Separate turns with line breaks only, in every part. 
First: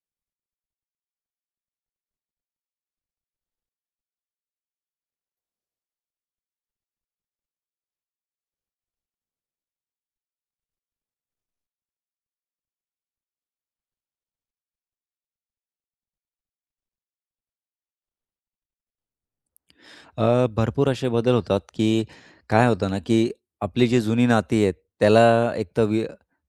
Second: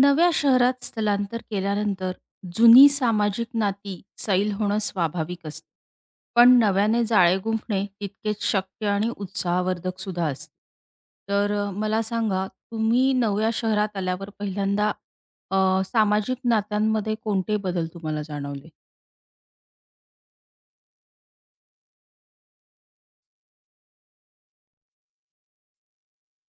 नव्या शहरात स्थलांतर केल्यानंतर जुनी सामाजिक नाती सैल होणं स्वाभाविक असतं, पण नव्याने जाळे गुंफणे तितकेच शक्य आणि उत्साहवर्धक सुद्धा असते. तर मला सांगा, तुम्ही नव्या शहरात आल्यावर पहिल्यांदा सामाजिक नात्यांमध्ये कोणते बदल तुम्हाला जाणवले?
भरपूर असे बदल होतात, की काय होतं ना, की आपली जी जुनी नाती आहेत, त्याला एक तर वि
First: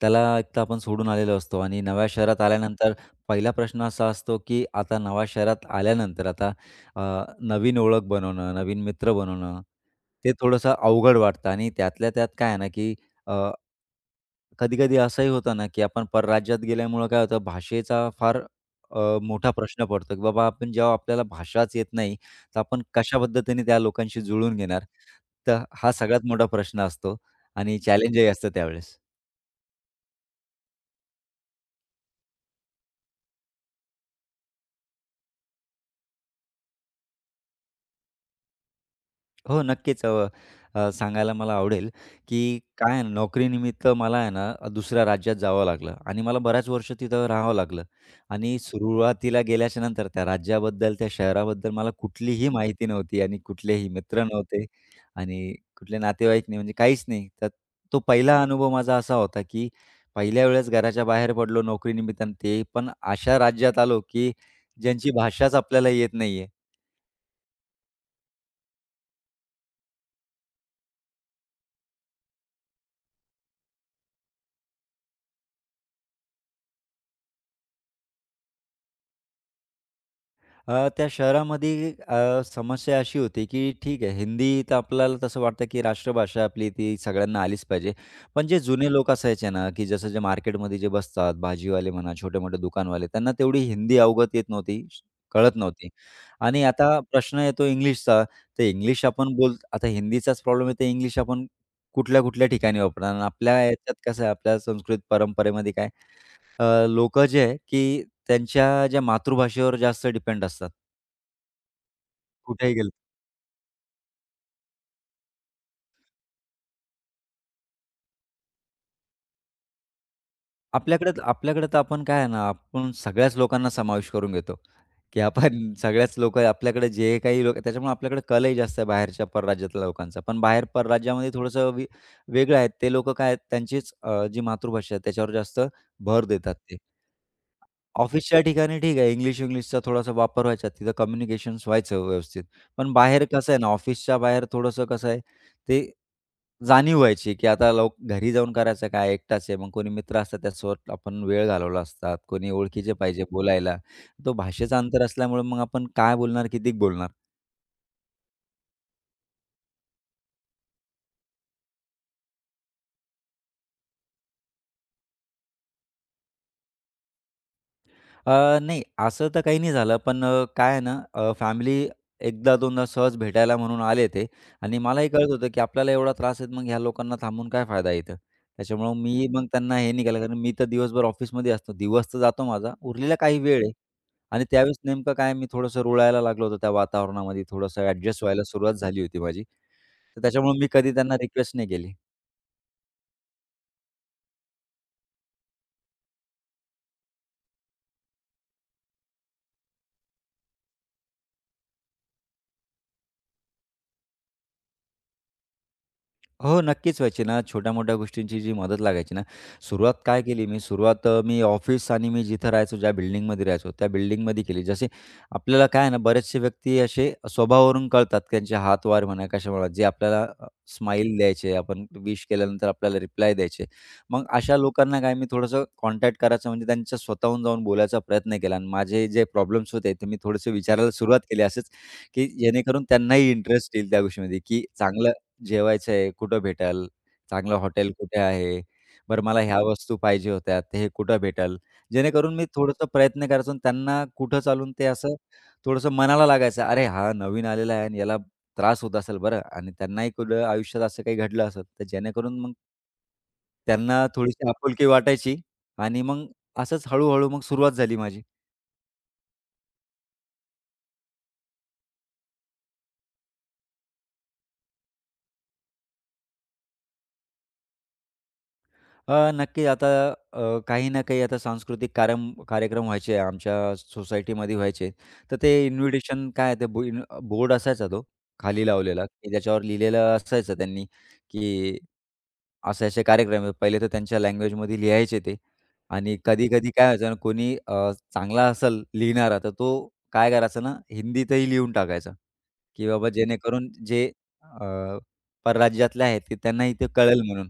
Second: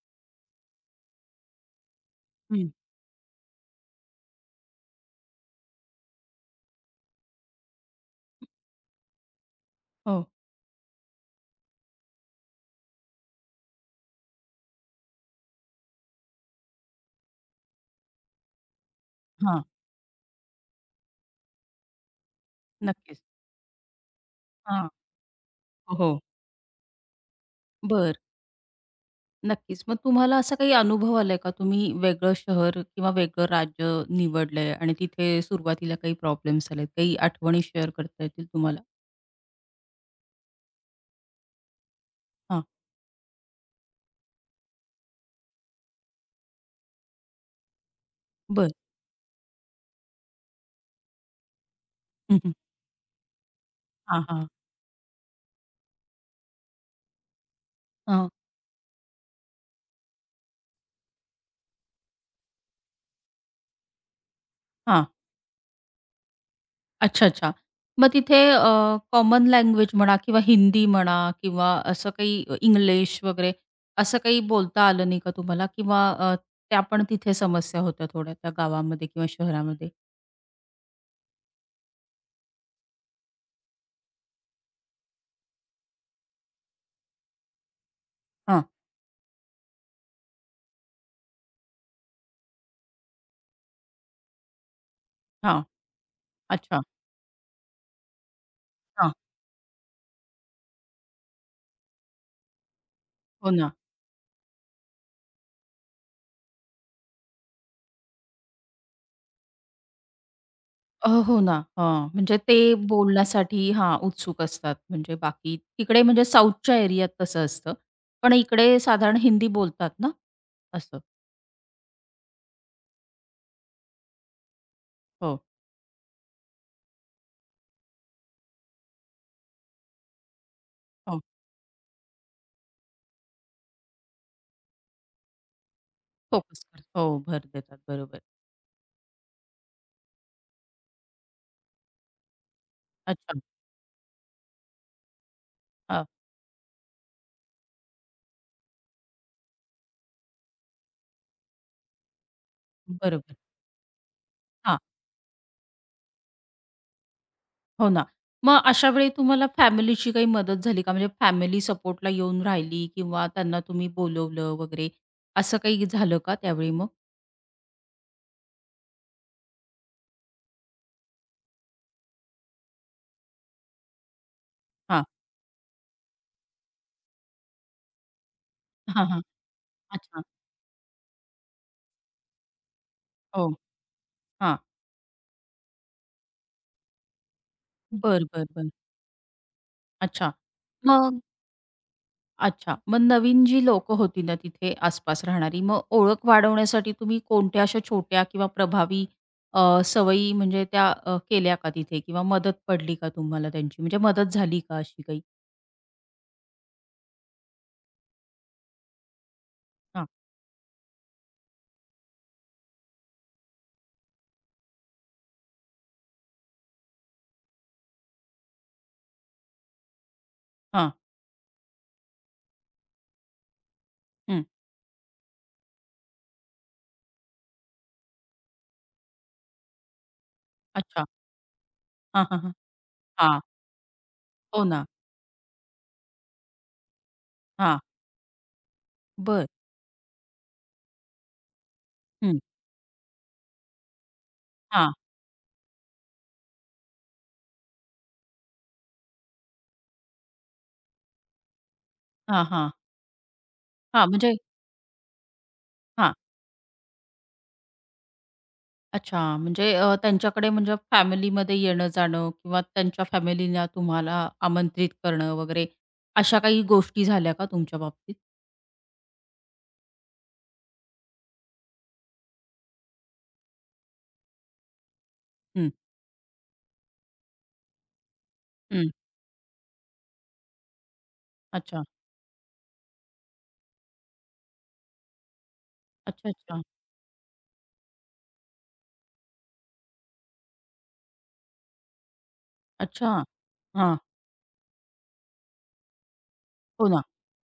त्याला एक तर आपण सोडून आलेलो असतो आणि नव्या शहरात
हं.
आल्यानंतर पहिला प्रश्न असा असतो, की आता नव्या शहरात आल्यानंतर अ, नवीन ओळख बनवणं, नवीन मित्र बनवणं,
हो.
ते थोडंसं अवघड वाटतं आणि त्यातल्या त्यात काय आहे ना, की कधी-कधी असंही होतं ना, की आपण परराज्यात गेल्यामुळं काय होतं भाषेचा फार मोठा
हां.
प्रश्न पडतो, की बाबा आपण जेव्हा आपल्याला भाषाच येत नाही, तर आपण कशा
नक्कीच.
पद्धतीने त्या लोकांशी जुळून घेणार?
हां.
तर हा
हो. हो.
सगळ्यात मोठा प्रश्न असतो आणि
बरं.
चॅलेंजही असतं त्यावेळेस.
नक्कीच. मग तुम्हाला असा काही अनुभव आलाय का? तुम्ही वेगळं शहर किंवा वेगळं राज्य निवडलंय आणि तिथे सुरुवातीला काही प्रॉब्लेम्स आलेत? काही आठवणी शेअर करता येतील तुम्हाला?
हो, नक्कीच. अ, अ, सांगायला मला आवडेल, की
हां,
काय आहे ना, नोकरीनिमित्त मला आहे ना, दुसऱ्या राज्यात जावं लागलं आणि मला बऱ्याच वर्ष तिथं राहावं लागलं आणि
बरं.
सुरुवातीला गेल्याच्या नंतर त्या राज्याबद्दल, त्या शहराबद्दल मला
हं,
कुठलीही
हं.
माहिती नव्हती आणि कुठलेही
हां,
मित्र
हां.
नव्हते आणि कुठले नातेवाईक नाही, म्हणजे काहीच नाही. तर तो
हां,
पहिला अनुभव माझा असा होता, की पहिल्या वेळेस घराच्या बाहेर पडलो नोकरीनिमित्तानं ते पण अशा राज्यात आलो, की
हां.
ज्यांची भाषाच आपल्याला येत नाहीये.
अच्छा, अच्छा. मग तिथे कॉमन लँग्वेज म्हणा किंवा हिंदी म्हणा किंवा असं काही इंग्लिश वगैरे असं काही बोलता आलं नाही का तुम्हाला? किंवा त्या पण तिथे समस्या होत्या थोड्या त्या गावामध्ये किंवा शहरामध्ये?
त्या शहरामध्ये समस्या अशी होती, की ठीक आहे, हिंदी तर आपल्याला तसं वाटतं, की राष्ट्रभाषा आपली ती सगळ्यांना आलीच पाहिजे. पण जे
हां,
जुने लोक असायचे ना, की जसं जे मार्केटमध्ये जे बसतात, भाजीवाले म्हणा, छोटे-मोठे दुकानवाले, त्यांना तेवढी हिंदी अवगत येत नव्हती, कळत
हां.
नव्हती. आणि
अच्छा.
आता प्रश्न येतो इंग्लिशचा. तर इंग्लिश
हां.
आपण आता हिंदीचाच प्रॉब्लेम आहे, तर इंग्लिश आपण कुठल्या-कुठल्या ठिकाणी वापरणार. आणि
हो
आपल्या
ना.
याच्यात कसं आहे, आपल्या संस्कृत परंपरेमध्ये काय अ, जे आहे, की त्यांच्या ज्या मातृभाषेवर जास्त डिपेंड असतात.
हो ना. हां, म्हणजे ते
कुठेही गेलो.
बोलण्यासाठी हां, उत्सुक असतात. म्हणजे बाकी तिकडे म्हणजे साऊथच्या एरियात तसं असतं. पण इकडे साधारण हिंदी बोलतात ना, असं.
आपल्याकडे आपल्याकडे तर आपण काय आहे ना, आपण सगळ्याच लोकांना समावेश करून घेतो, की
हो,
आपण सगळ्याच लोकं आपल्याकडे जे काही लोकं त्याच्यामुळे आपल्याकडे कलही जास्त आहे बाहेरच्या परराज्यातल्या लोकांचा. पण बाहेर
हो.
परराज्यामध्ये थोडंसं वेगळं आहे. ते लोकं काय आहेत त्यांचीच जी मातृभाषा आहे त्याच्यावर जास्त भर देतात
फोकस
ते.
करतात. हो, भर देतात. बरोबर.
ऑफिसच्या ठिकाणी ठीक आहे, इंग्लिश-विंग्लिशचा थोडासा वापर व्हायचा. तिथं कम्युनिकेशन्स व्हायचं व्यवस्थित. पण बाहेर
अच्छा.
कसं आहे ना, ऑफिसच्या बाहेर थोडंसं कसं आहे, ते
हां,
जाणीव व्हायची, की आता लोक घरी जाऊन करायचं काय, एकटाच आहे. मग कोणी मित्र असतात, त्यासोबत आपण वेळ घालवला असतात. कोणी ओळखीचे पाहिजे
बरोबर.
बोलायला. तो भाषेचा
हां,
अंतर असल्यामुळे मग आपण काय बोलणार, किती बोलणार?
हो ना. मग अशा वेळी तुम्हाला फॅमिलीची काही मदत झाली का? म्हणजे फॅमिली सपोर्टला येऊन राहिली किंवा त्यांना तुम्ही बोलवलं वगैरे असं काही झालं का त्यावेळी मग?
नाही असं तर काही नाही झालं, पण काय आहे ना, फॅमिली एकदा-दोनदा सहज भेटायला म्हणून आले ते आणि
हां.
मलाही कळत होतं, की आपल्याला एवढा त्रास आहे, मग ह्या लोकांना थांबून काय फायदा आहे इथं. त्याच्यामुळं
हां, हां.
मी मग त्यांना हे नाही केलं,
अच्छा.
कारण मी तर दिवसभर ऑफिसमध्ये असतो. दिवस तर जातो माझा, उरलेला काही
हो.
वेळ आहे आणि
हां.
त्यावेळेस नेमकं काय मी थोडंसं रुळायला लागलो होतो त्या वातावरणामध्ये, थोडंसं ॲडजस्ट
बरं,
व्हायला
बरं, बरं.
सुरुवात झाली होती माझी. तर
अच्छा.
त्याच्यामुळे मी कधी त्यांना
मग
रिक्वेस्ट नाही केली.
अच्छा. मग नवीन जी लोकं होती ना तिथे आसपास राहणारी, मग ओळख वाढवण्यासाठी तुम्ही कोणत्या अशा छोट्या किंवा प्रभावी सवयी म्हणजे त्या केल्या का तिथे किंवा मदत पडली का तुम्हाला त्यांची? म्हणजे मदत झाली का अशी काही?
हो, नक्कीच व्हायची ना. छोट्या-मोठ्या गोष्टींची जी मदत लागायची ना, सुरुवात
हां,
काय केली मी, सुरुवात मी ऑफिस आणि मी जिथं राहायचो, ज्या बिल्डिंगमध्ये राहायचो, त्या बिल्डिंगमध्ये केली. जसे आपल्याला काय आहे ना, बरेचसे व्यक्ती असे स्वभावावरून कळतात, त्यांचे हातवारे म्हणा, कशा म्हणा, जे आपल्याला
हां.
स्माईल द्यायचे, आपण विश केल्यानंतर आपल्याला रिप्लाय द्यायचे. मग
हं.
अशा लोकांना काय मी थोडंसं कॉन्टॅक्ट करायचं, म्हणजे त्यांच्या स्वतःहून जाऊन बोलायचा प्रयत्न केला आणि माझे जे प्रॉब्लेम्स होते, ते मी थोडेसे विचारायला
अच्छा.
सुरुवात केली, असंच
हां,
की
हां, हां.
जेणेकरून त्यांनाही
हां.
इंटरेस्ट येईल त्या गोष्टीमध्ये,
हो
की
ना.
चांगलं जेवायचं आहे, कुठं भेटेल? चांगलं
हां.
हॉटेल कुठे आहे? बरं मला
बरं.
ह्या वस्तू पाहिजे होत्या, ते हे कुठं भेटेल? जेणेकरून
हं.
मी थोडंसं प्रयत्न करायचो आणि त्यांना कुठं चालून ते
हां.
असं थोडंसं मनाला लागायचं, "अरे हा नवीन आलेला आहे आणि याला त्रास होत असेल बरं" आणि त्यांनाही कुठं आयुष्यात असं काही घडलं असेल, तर जेणेकरून
हां,
मग
हां.
त्यांना
हां, म्हणजे
थोडीशी आपुलकी वाटायची आणि
हां.
मग असंच हळू मग सुरुवात झाली माझी.
अच्छा. म्हणजे त्यांच्याकडे म्हणजे फॅमिलीमध्ये येणं-जाणं किंवा त्यांच्या फॅमिलीला तुम्हाला आमंत्रित करणं वगैरे अशा काही गोष्टी झाल्या का तुमच्या बाबतीत?
नक्की आता काही ना काही आता सांस्कृतिक कार्यक्रम व्हायचे आमच्या सोसायटीमध्ये व्हायचे. तर ते
हं,
इन्व्हिटेशन काय ते बो इन बोर्ड असायचा तो खाली
हं.
लावलेला, की ज्याच्यावर लिहिलेलं असायचं त्यांनी, की
अच्छा.
असे-असे कार्यक्रम आहे. पहिले तर त्यांच्या लँग्वेजमध्ये लिहायचे ते आणि
अच्छा, अच्छा.
कधी-कधी काय व्हायचं ना कोणी चांगला असेल लिहिणारा, तर तो काय करायचा ना हिंदीतही लिहून टाकायचा, की बाबा
अच्छा.
जेणेकरून
हां.
जे अ, परराज्यातले आहेत ते त्यांनाही ते
हो ना.
कळेल म्हणून.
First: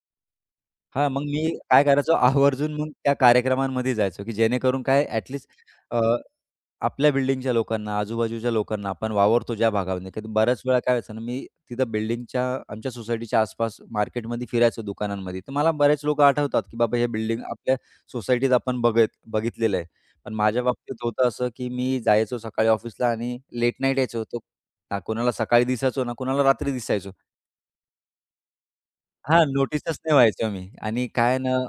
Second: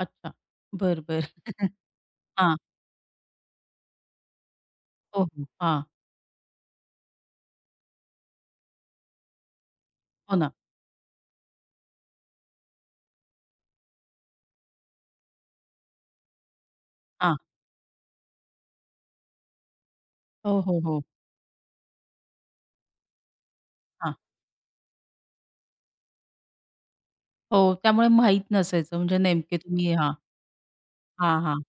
अच्छा. बरं,
हां, मग मी
बरं.
काय करायचो
हां.
आवर्जून मग त्या कार्यक्रमांमध्ये जायचो, की जेणेकरून काय
हो,
ॲट
हो.
लीस्ट
हां.
अ, आपल्या बिल्डिंगच्या लोकांना, आजूबाजूच्या लोकांना आपण वावरतो ज्या भागामध्ये, कधी
हो ना.
बऱ्याच वेळा काय व्हायचं ना, मी तिथं बिल्डिंगच्या आमच्या सोसायटीच्या आसपास मार्केटमध्ये फिरायचो दुकानांमध्ये, तर मला बरेच लोकं आठवतात, की बाबा हे
हां.
बिल्डिंग आपल्या सोसायटीत आपण बघितलेलं आहे. पण
हो,
माझ्या
हो,
बाबतीत
हो.
होतं असं, की मी जायचो सकाळी ऑफिसला आणि लेट नाईट
हां.
यायचो. तो ना कोणाला सकाळी दिसायचो, ना कोणाला रात्री दिसायचो.
हो, त्यामुळे माहीत नसायचं म्हणजे
हां,
नेमके तुम्ही
नोटीसच
हां.
नाही व्हायचो मी आणि काय
हां,
ना,
हां.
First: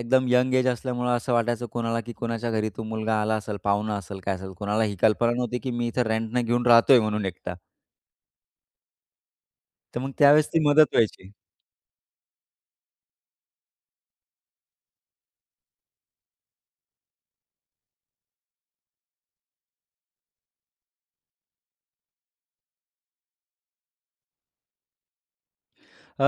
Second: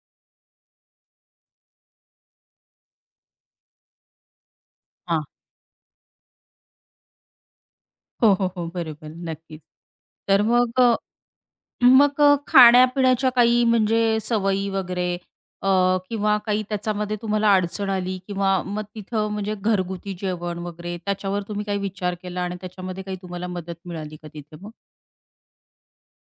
एकदम यंग एज असल्यामुळं असं वाटायचं कोणाला, की कोणाच्या घरी तो मुलगा आला असेल, पाहुणा असेल, काय असेल. कोणाला ही
हां.
कल्पना नव्हती, की मी इथं रेंटनं घेऊन राहतोय म्हणून एकटा.
हो, हो, हो. बरोबर. नक्कीच.
तर मग
तर
त्यावेळेस ती
मग
मदत
अ,
व्हायची.
मग अ, खाण्यापिण्याच्या काही म्हणजे सवयी वगैरे अ, किंवा काही त्याच्यामध्ये तुम्हाला अडचण आली किंवा मग तिथं म्हणजे घरगुती जेवण वगैरे त्याच्यावर तुम्ही काही विचार केला आणि त्याच्यामध्ये काही तुम्हाला मदत मिळाली का तिथे मग?
अ,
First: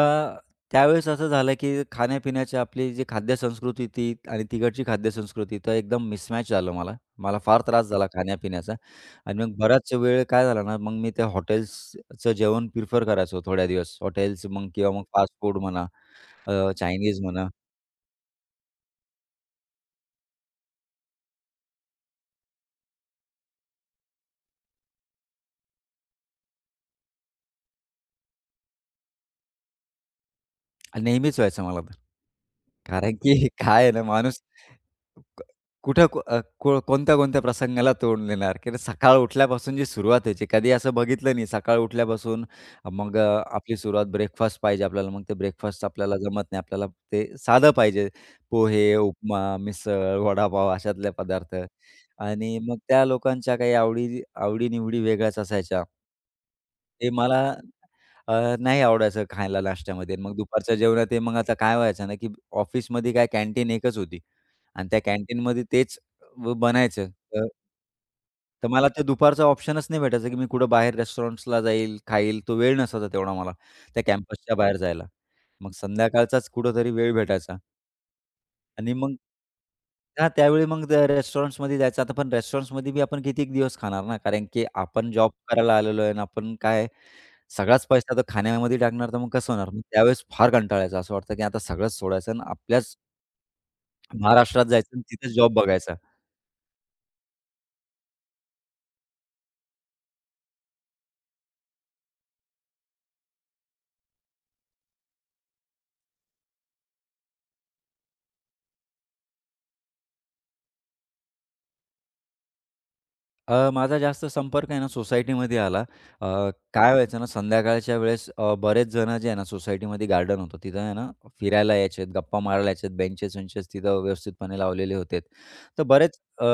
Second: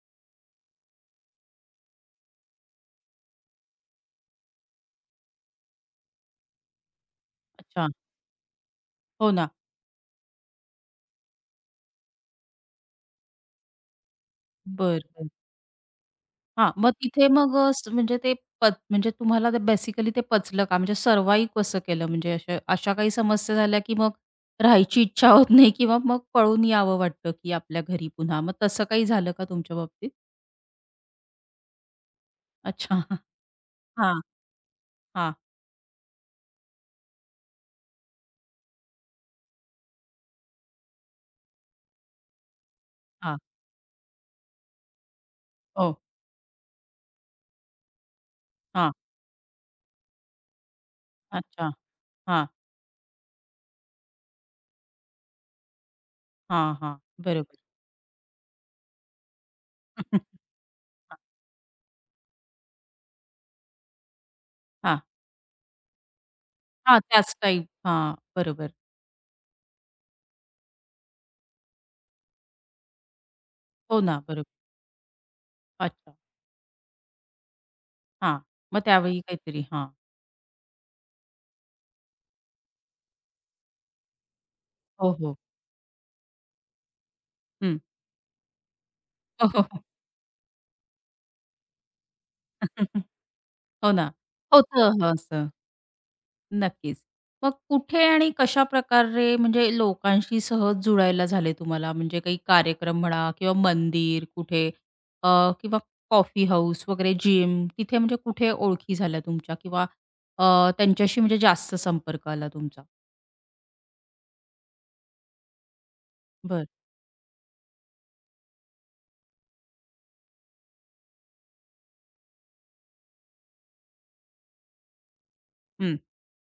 त्यावेळेस असं झालं, की खाण्यापिण्याची आपली जी खाद्यसंस्कृती ती आणि तिकडची खाद्यसंस्कृती तर एकदम मिसमॅच झालं मला. मला फार त्रास
अच्छा.
झाला खाण्यापिण्याचा
हो
आणि
ना.
मग बराच वेळ काय झाला ना, मग मी त्या हॉटेल्सचं जेवण प्रिफर करायचो थोड्या दिवस. हॉटेल्स मग किंवा
बरं,
मग
बरं.
फास्ट फूड म्हणा,
हां, मग
चायनीज
तिथे
म्हणा
मग अ, स म्हणजे ते म्हणजे तुम्हाला ते बेसिकली ते पचलं का? म्हणजे सर्वाइव्ह कसं केलं? म्हणजे अशा अशा काही समस्या झाल्या, की मग राहायची इच्छा होत नाही किंवा मग पळून यावं वाटतं, की आपल्या घरी पुन्हा. मग तसं काही झालं का तुमच्या बाबतीत?
आणि नेहमीच व्हायचं मला तर.
अच्छा.
कारण की काय आहे ना
हां,
माणूस
हां,
क कुठं को अ, को कोणत्या-कोणत्या प्रसंगाला तोंड देणार? की सकाळ उठल्यापासून जी सुरुवात व्हायची, कधी असं बघितलं नाही सकाळ उठल्यापासून मग
हां.
अ, आपली सुरुवात ब्रेकफास्ट पाहिजे आपल्याला. मग ते ब्रेकफास्ट
हो.
आपल्याला जमत नाही. आपल्याला ते साधं पाहिजे.
हां.
पोहे, उपमा, मिसळ, वडापाव अशातले पदार्थ
अच्छा. हां,
आणि मग त्या लोकांच्या काही आवडी आवडी वेगळ्याच असायच्या.
हां, हां.
ते मला
बरोबर.
अ, नाही आवडायचं खायला नाश्त्यामध्ये. मग दुपारच्या जेवणात ते मग आता काय व्हायचं ना, की ऑफिसमध्ये काय कॅन्टीन एकच होती. आणि त्या
हां,
कॅन्टीनमध्ये तेच
हां.
बनायचं.
त्याच
तर
टाईप. हां,
तर
बरोबर.
मला ते दुपारचा ऑप्शनच नाही भेटायचा, की मी कुठं बाहेर रेस्टॉरंट्सला जाईल, खाईल. तो वेळ नसायचा तेवढा मला
हो
त्या
ना,
कॅम्पसच्या
बरोबर.
बाहेर जायला. मग
अच्छा.
संध्याकाळचाच कुठेतरी वेळ भेटायचा
हां. मग
आणि मग
त्यावेळी काहीतरी हां.
हां, त्यावेळी मग त्या रेस्टॉरंट्समध्ये जायचं. आता पण रेस्टॉरंट्समध्ये बी आपण किती दिवस खाणार ना, कारण की आपण
हो,
जॉब
हो.
करायला आलेलो आहे आणि आपण काय
हं.
सगळाच पैसा तर खाण्यामध्ये टाकणार, तर मग
हो,
कसं
हो,
होणार? मग
हो.
त्यावेळेस फार कंटाळा असं वाटतं, की आता सगळंच सोडायचं आणि आपल्याच
हो ना.
महाराष्ट्रात
होतं
जायचं आणि
हं,
तिथेच
असं.
जॉब बघायचा.
नक्कीच. मग कुठे आणि कशाप्रकारे म्हणजे लोकांशी सहज जुळायला झाले तुम्हाला? म्हणजे काही कार्यक्रम म्हणा किंवा मंदिर कुठे अ, किंवा कॉफी हाऊस वगैरे जिम तिथे म्हणजे कुठे ओळखी झाल्या तुमच्या किंवा त्यांच्याशी म्हणजे जास्त संपर्क आला तुमचा?
माझा जास्त संपर्क आहे ना सोसायटीमध्ये आला. अ,
बरं.
काय व्हायचं ना संध्याकाळच्या वेळेस बरेच जण जे आहे ना सोसायटीमध्ये गार्डन होतं. तिथं आहे ना फिरायला यायचेत, गप्पा मारायला यायचेत. बेंचेस-वेंचेस तिथं व्यवस्थितपणे लावलेले होते. तर
हं.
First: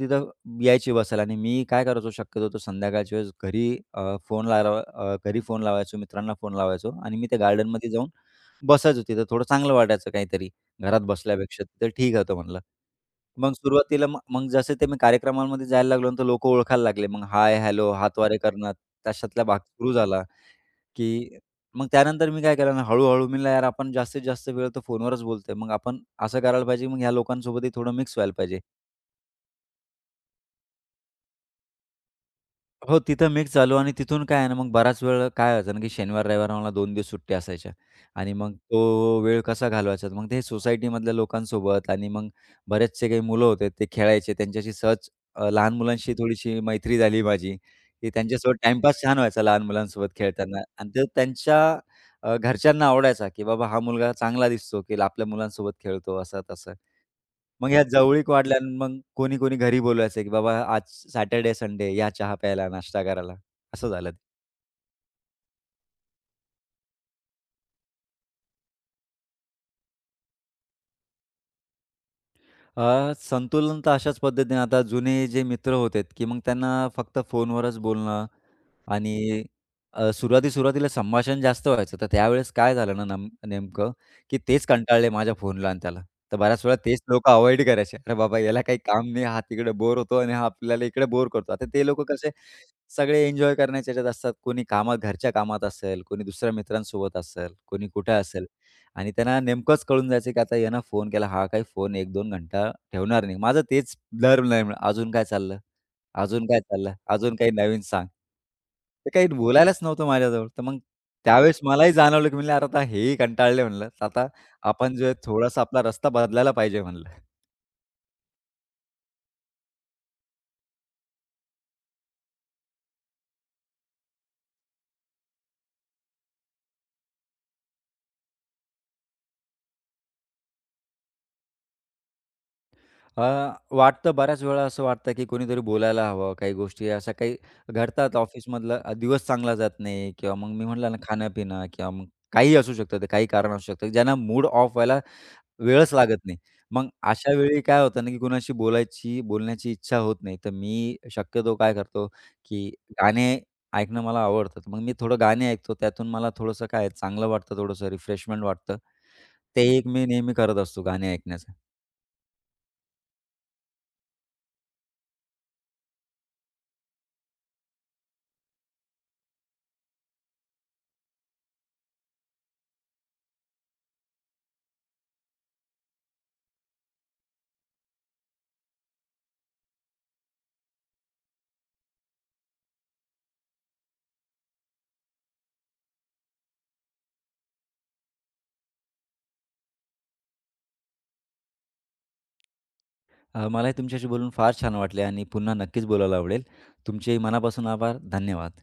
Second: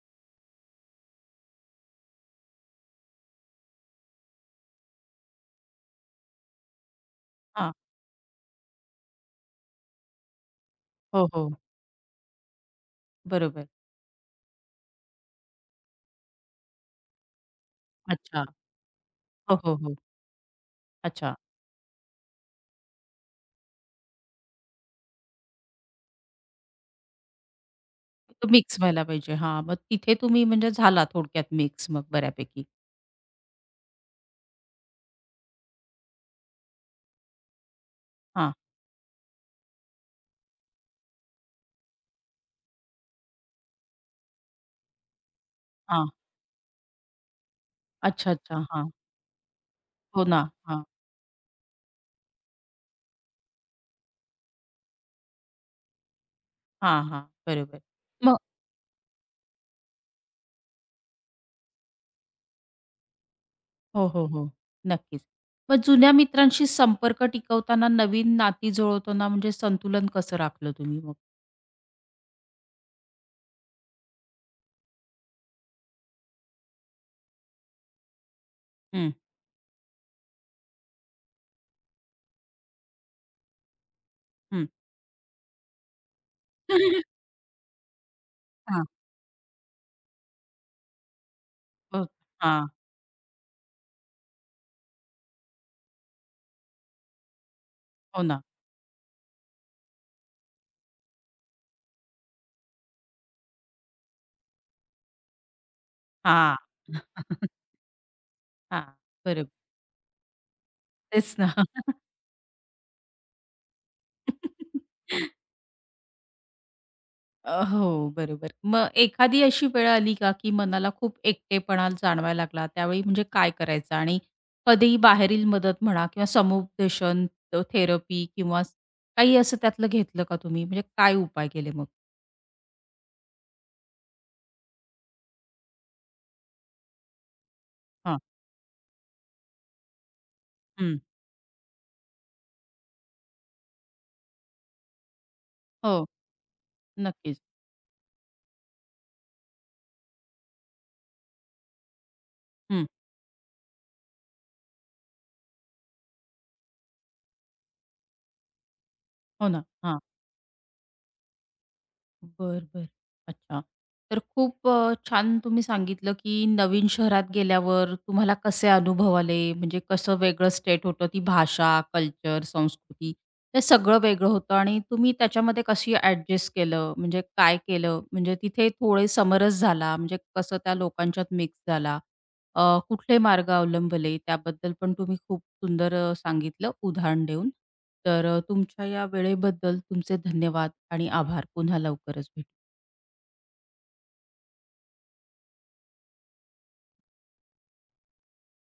तिथं यायचे बसायला आणि मी काय करायचो शक्यतो तो संध्याकाळच्या वेळेस घरी फोन लावायचो, मित्रांना फोन लावायचो आणि मी त्या
हां.
गार्डनमध्ये जाऊन बसायचो तिथं. थोडं चांगलं वाटायचं काहीतरी. घरात
हो, हो.
बसल्यापेक्षा तर ठीक होतं म्हणलं. मग
बरोबर.
सुरुवातीला मग मग जसे ते मी कार्यक्रमांमध्ये जायला लागलो ना, तर लोकं ओळखायला लागले. मग हाय, हॅलो, हातवारे
अच्छा.
करणं तशातला
हो,
भाग
हो,
सुरू
हो.
झाला,
अच्छा.
की मग त्यानंतर मी काय केलं ना, हळू-हळू मी म्हणलं, "यार, आपण जास्तीत जास्त वेळ तर फोनवरच बोलतोय. मग आपण असं करायला पाहिजे, मग ह्या लोकांसोबतही थोडं मिक्स व्हायला पाहिजे."
मिक्स व्हायला पाहिजे. हां. मग तिथे तुम्ही म्हणजे झाला थोडक्यात मिक्स मग बऱ्यापैकी.
हो, तिथं मिक्स झालो आणि तिथून काय आहे ना, मग बराच वेळ काय व्हायचं ना, की शनिवार, रविवार मला 2 दिवस सुट्ट्या असायच्या आणि मग
हां,
तो वेळ कसा घालवायचा? मग ते सोसायटीमधल्या लोकांसोबत आणि मग बरेचसे काही मुलं होते, ते खेळायचे. त्यांच्याशी सहज लहान
हां.
मुलांशी थोडीशी मैत्री झाली माझी, की
अच्छा,
त्यांच्यासोबत
अच्छा. हां.
टाईमपास छान व्हायचा लहान मुलांसोबत
हो ना.
खेळताना
हां,
आणि तो त्यांच्या घरच्यांना आवडायचा, की बाबा हा मुलगा चांगला दिसतो, की आपल्या मुलांसोबत खेळतो, असं तसं.
हां, हां.
मग
बरोबर.
ह्या जवळीक
मग
वाढल्या आणि मग कोणी कोणी घरी बोलवायचं की बाबा आज सॅटर्डे, संडे या चहा प्यायला, नाश्ता करायला, असं
हो,
झालं. ते.
हो, हो. नक्कीच. मग जुन्या मित्रांशी संपर्क टिकवताना नवीन नाती जुळवताना म्हणजे संतुलन कसं राखलं तुम्ही मग?
संतुलन तर अशाच पद्धतीने आता जुने जे मित्र होते, की मग त्यांना फक्त फोनवरच बोलणं
हं,
आणि सुरुवाती-सुरुवातीला संभाषण जास्त व्हायचं. तर त्यावेळेस काय झालं ना नेमकं, की तेच
हं.
कंटाळले माझ्या फोनला आणि त्याला. तर बऱ्याच वेळा तेच लोकं अव्हॉइड करायचे. "अरे बाबा, याला काही
हां.
काम नाही. हा तिकडे बोर होतो आणि हा आपल्याला इकडे बोर करतो." आता ते लोकं
हो.
कसे
हां.
सगळे एन्जॉय करण्याच्या ह्याच्यात असतात. कोणी कामात घरच्या कामात असेल, कोणी दुसऱ्या मित्रांसोबत असेल, कोणी कुठे
हो ना.
असेल आणि त्यांना नेमकंच कळून जायचं, की आता यानं फोन केला. हा काही फोन 1-2 घंटा ठेवणार नाही. माझं तेच धर्म नाही अजून काय चाललं? अजून
हां.
काय चाललं? अजून काही नवीन सांग.
हां.
ते काही
बरोबर.
बोलायलाच नव्हतं माझ्याजवळ. तर मग
तेच ना.
त्यावेळेस मलाही जाणवलं, की म्हणलं, "अरे आता हेही कंटाळले" म्हणलं. "आता आपण जो आहे थोडासा आपला रस्ता बदलायला पाहिजे" म्हणलं.
हो, बरोबर. मग एखादी अशी वेळ आली का, की मनाला खूप एकटेपणा जाणवायला लागला, त्यावेळी म्हणजे काय करायचं? आणि कधीही बाहेरील मदत म्हणा किंवा समुपदेशन, थेरपी किंवा काही असं त्यातलं घेतलं का तुम्ही? म्हणजे काय उपाय केले मग?
अ, वाटतं बऱ्याच वेळा असं वाटतं, की कोणीतरी बोलायला हवं. काही गोष्टी अशा काही घडतात
हां.
ऑफिसमधला दिवस चांगला जात नाही किंवा मग मी म्हटलं ना
हं.
खाणं-पिणं किंवा मग काहीही असू शकतं. ते काही कारण असू शकतं, ज्यांना मूड ऑफ व्हायला वेळच
हो,
लागत नाही. मग अशा
नक्कीच.
वेळी काय होतं ना, की कुणाशी बोलण्याची इच्छा होत नाही. तर मी शक्यतो काय करतो, की
हं.
गाणे ऐकणं मला आवडतं. तर मग मी थोडं गाणे ऐकतो. त्यातून मला थोडंसं काय चांगलं वाटतं, थोडंसं रिफ्रेशमेंट वाटतं.
हो
ते
ना.
एक
हां.
मी नेहमी करत असतो गाणे ऐकण्याचं.
बरं, बरं. अच्छा. तर खूप छान तुम्ही सांगितलं, की नवीन शहरात गेल्यावर तुम्हाला कसे अनुभव आले, म्हणजे कसं वेगळं स्टेट होतं, ती भाषा, कल्चर, संस्कृती ते सगळं वेगळं होतं आणि तुम्ही त्याच्यामध्ये कशी ॲडजस्ट केलं, म्हणजे काय केलं? म्हणजे तिथे थोडे समरस झाला, म्हणजे कसं त्या लोकांच्यात मिक्स झाला, कुठले मार्ग अवलंबले त्याबद्दल पण तुम्ही खूप सुंदर सांगितलं उदाहरण देऊन. तर तुमच्या या वेळेबद्दल तुमचे धन्यवाद आणि आभार. पुन्हा लवकरच भेटू.
मलाही तुमच्याशी बोलून फार छान वाटले आणि पुन्हा नक्कीच बोलायला आवडेल. तुमचेही मनापासून आभार. धन्यवाद.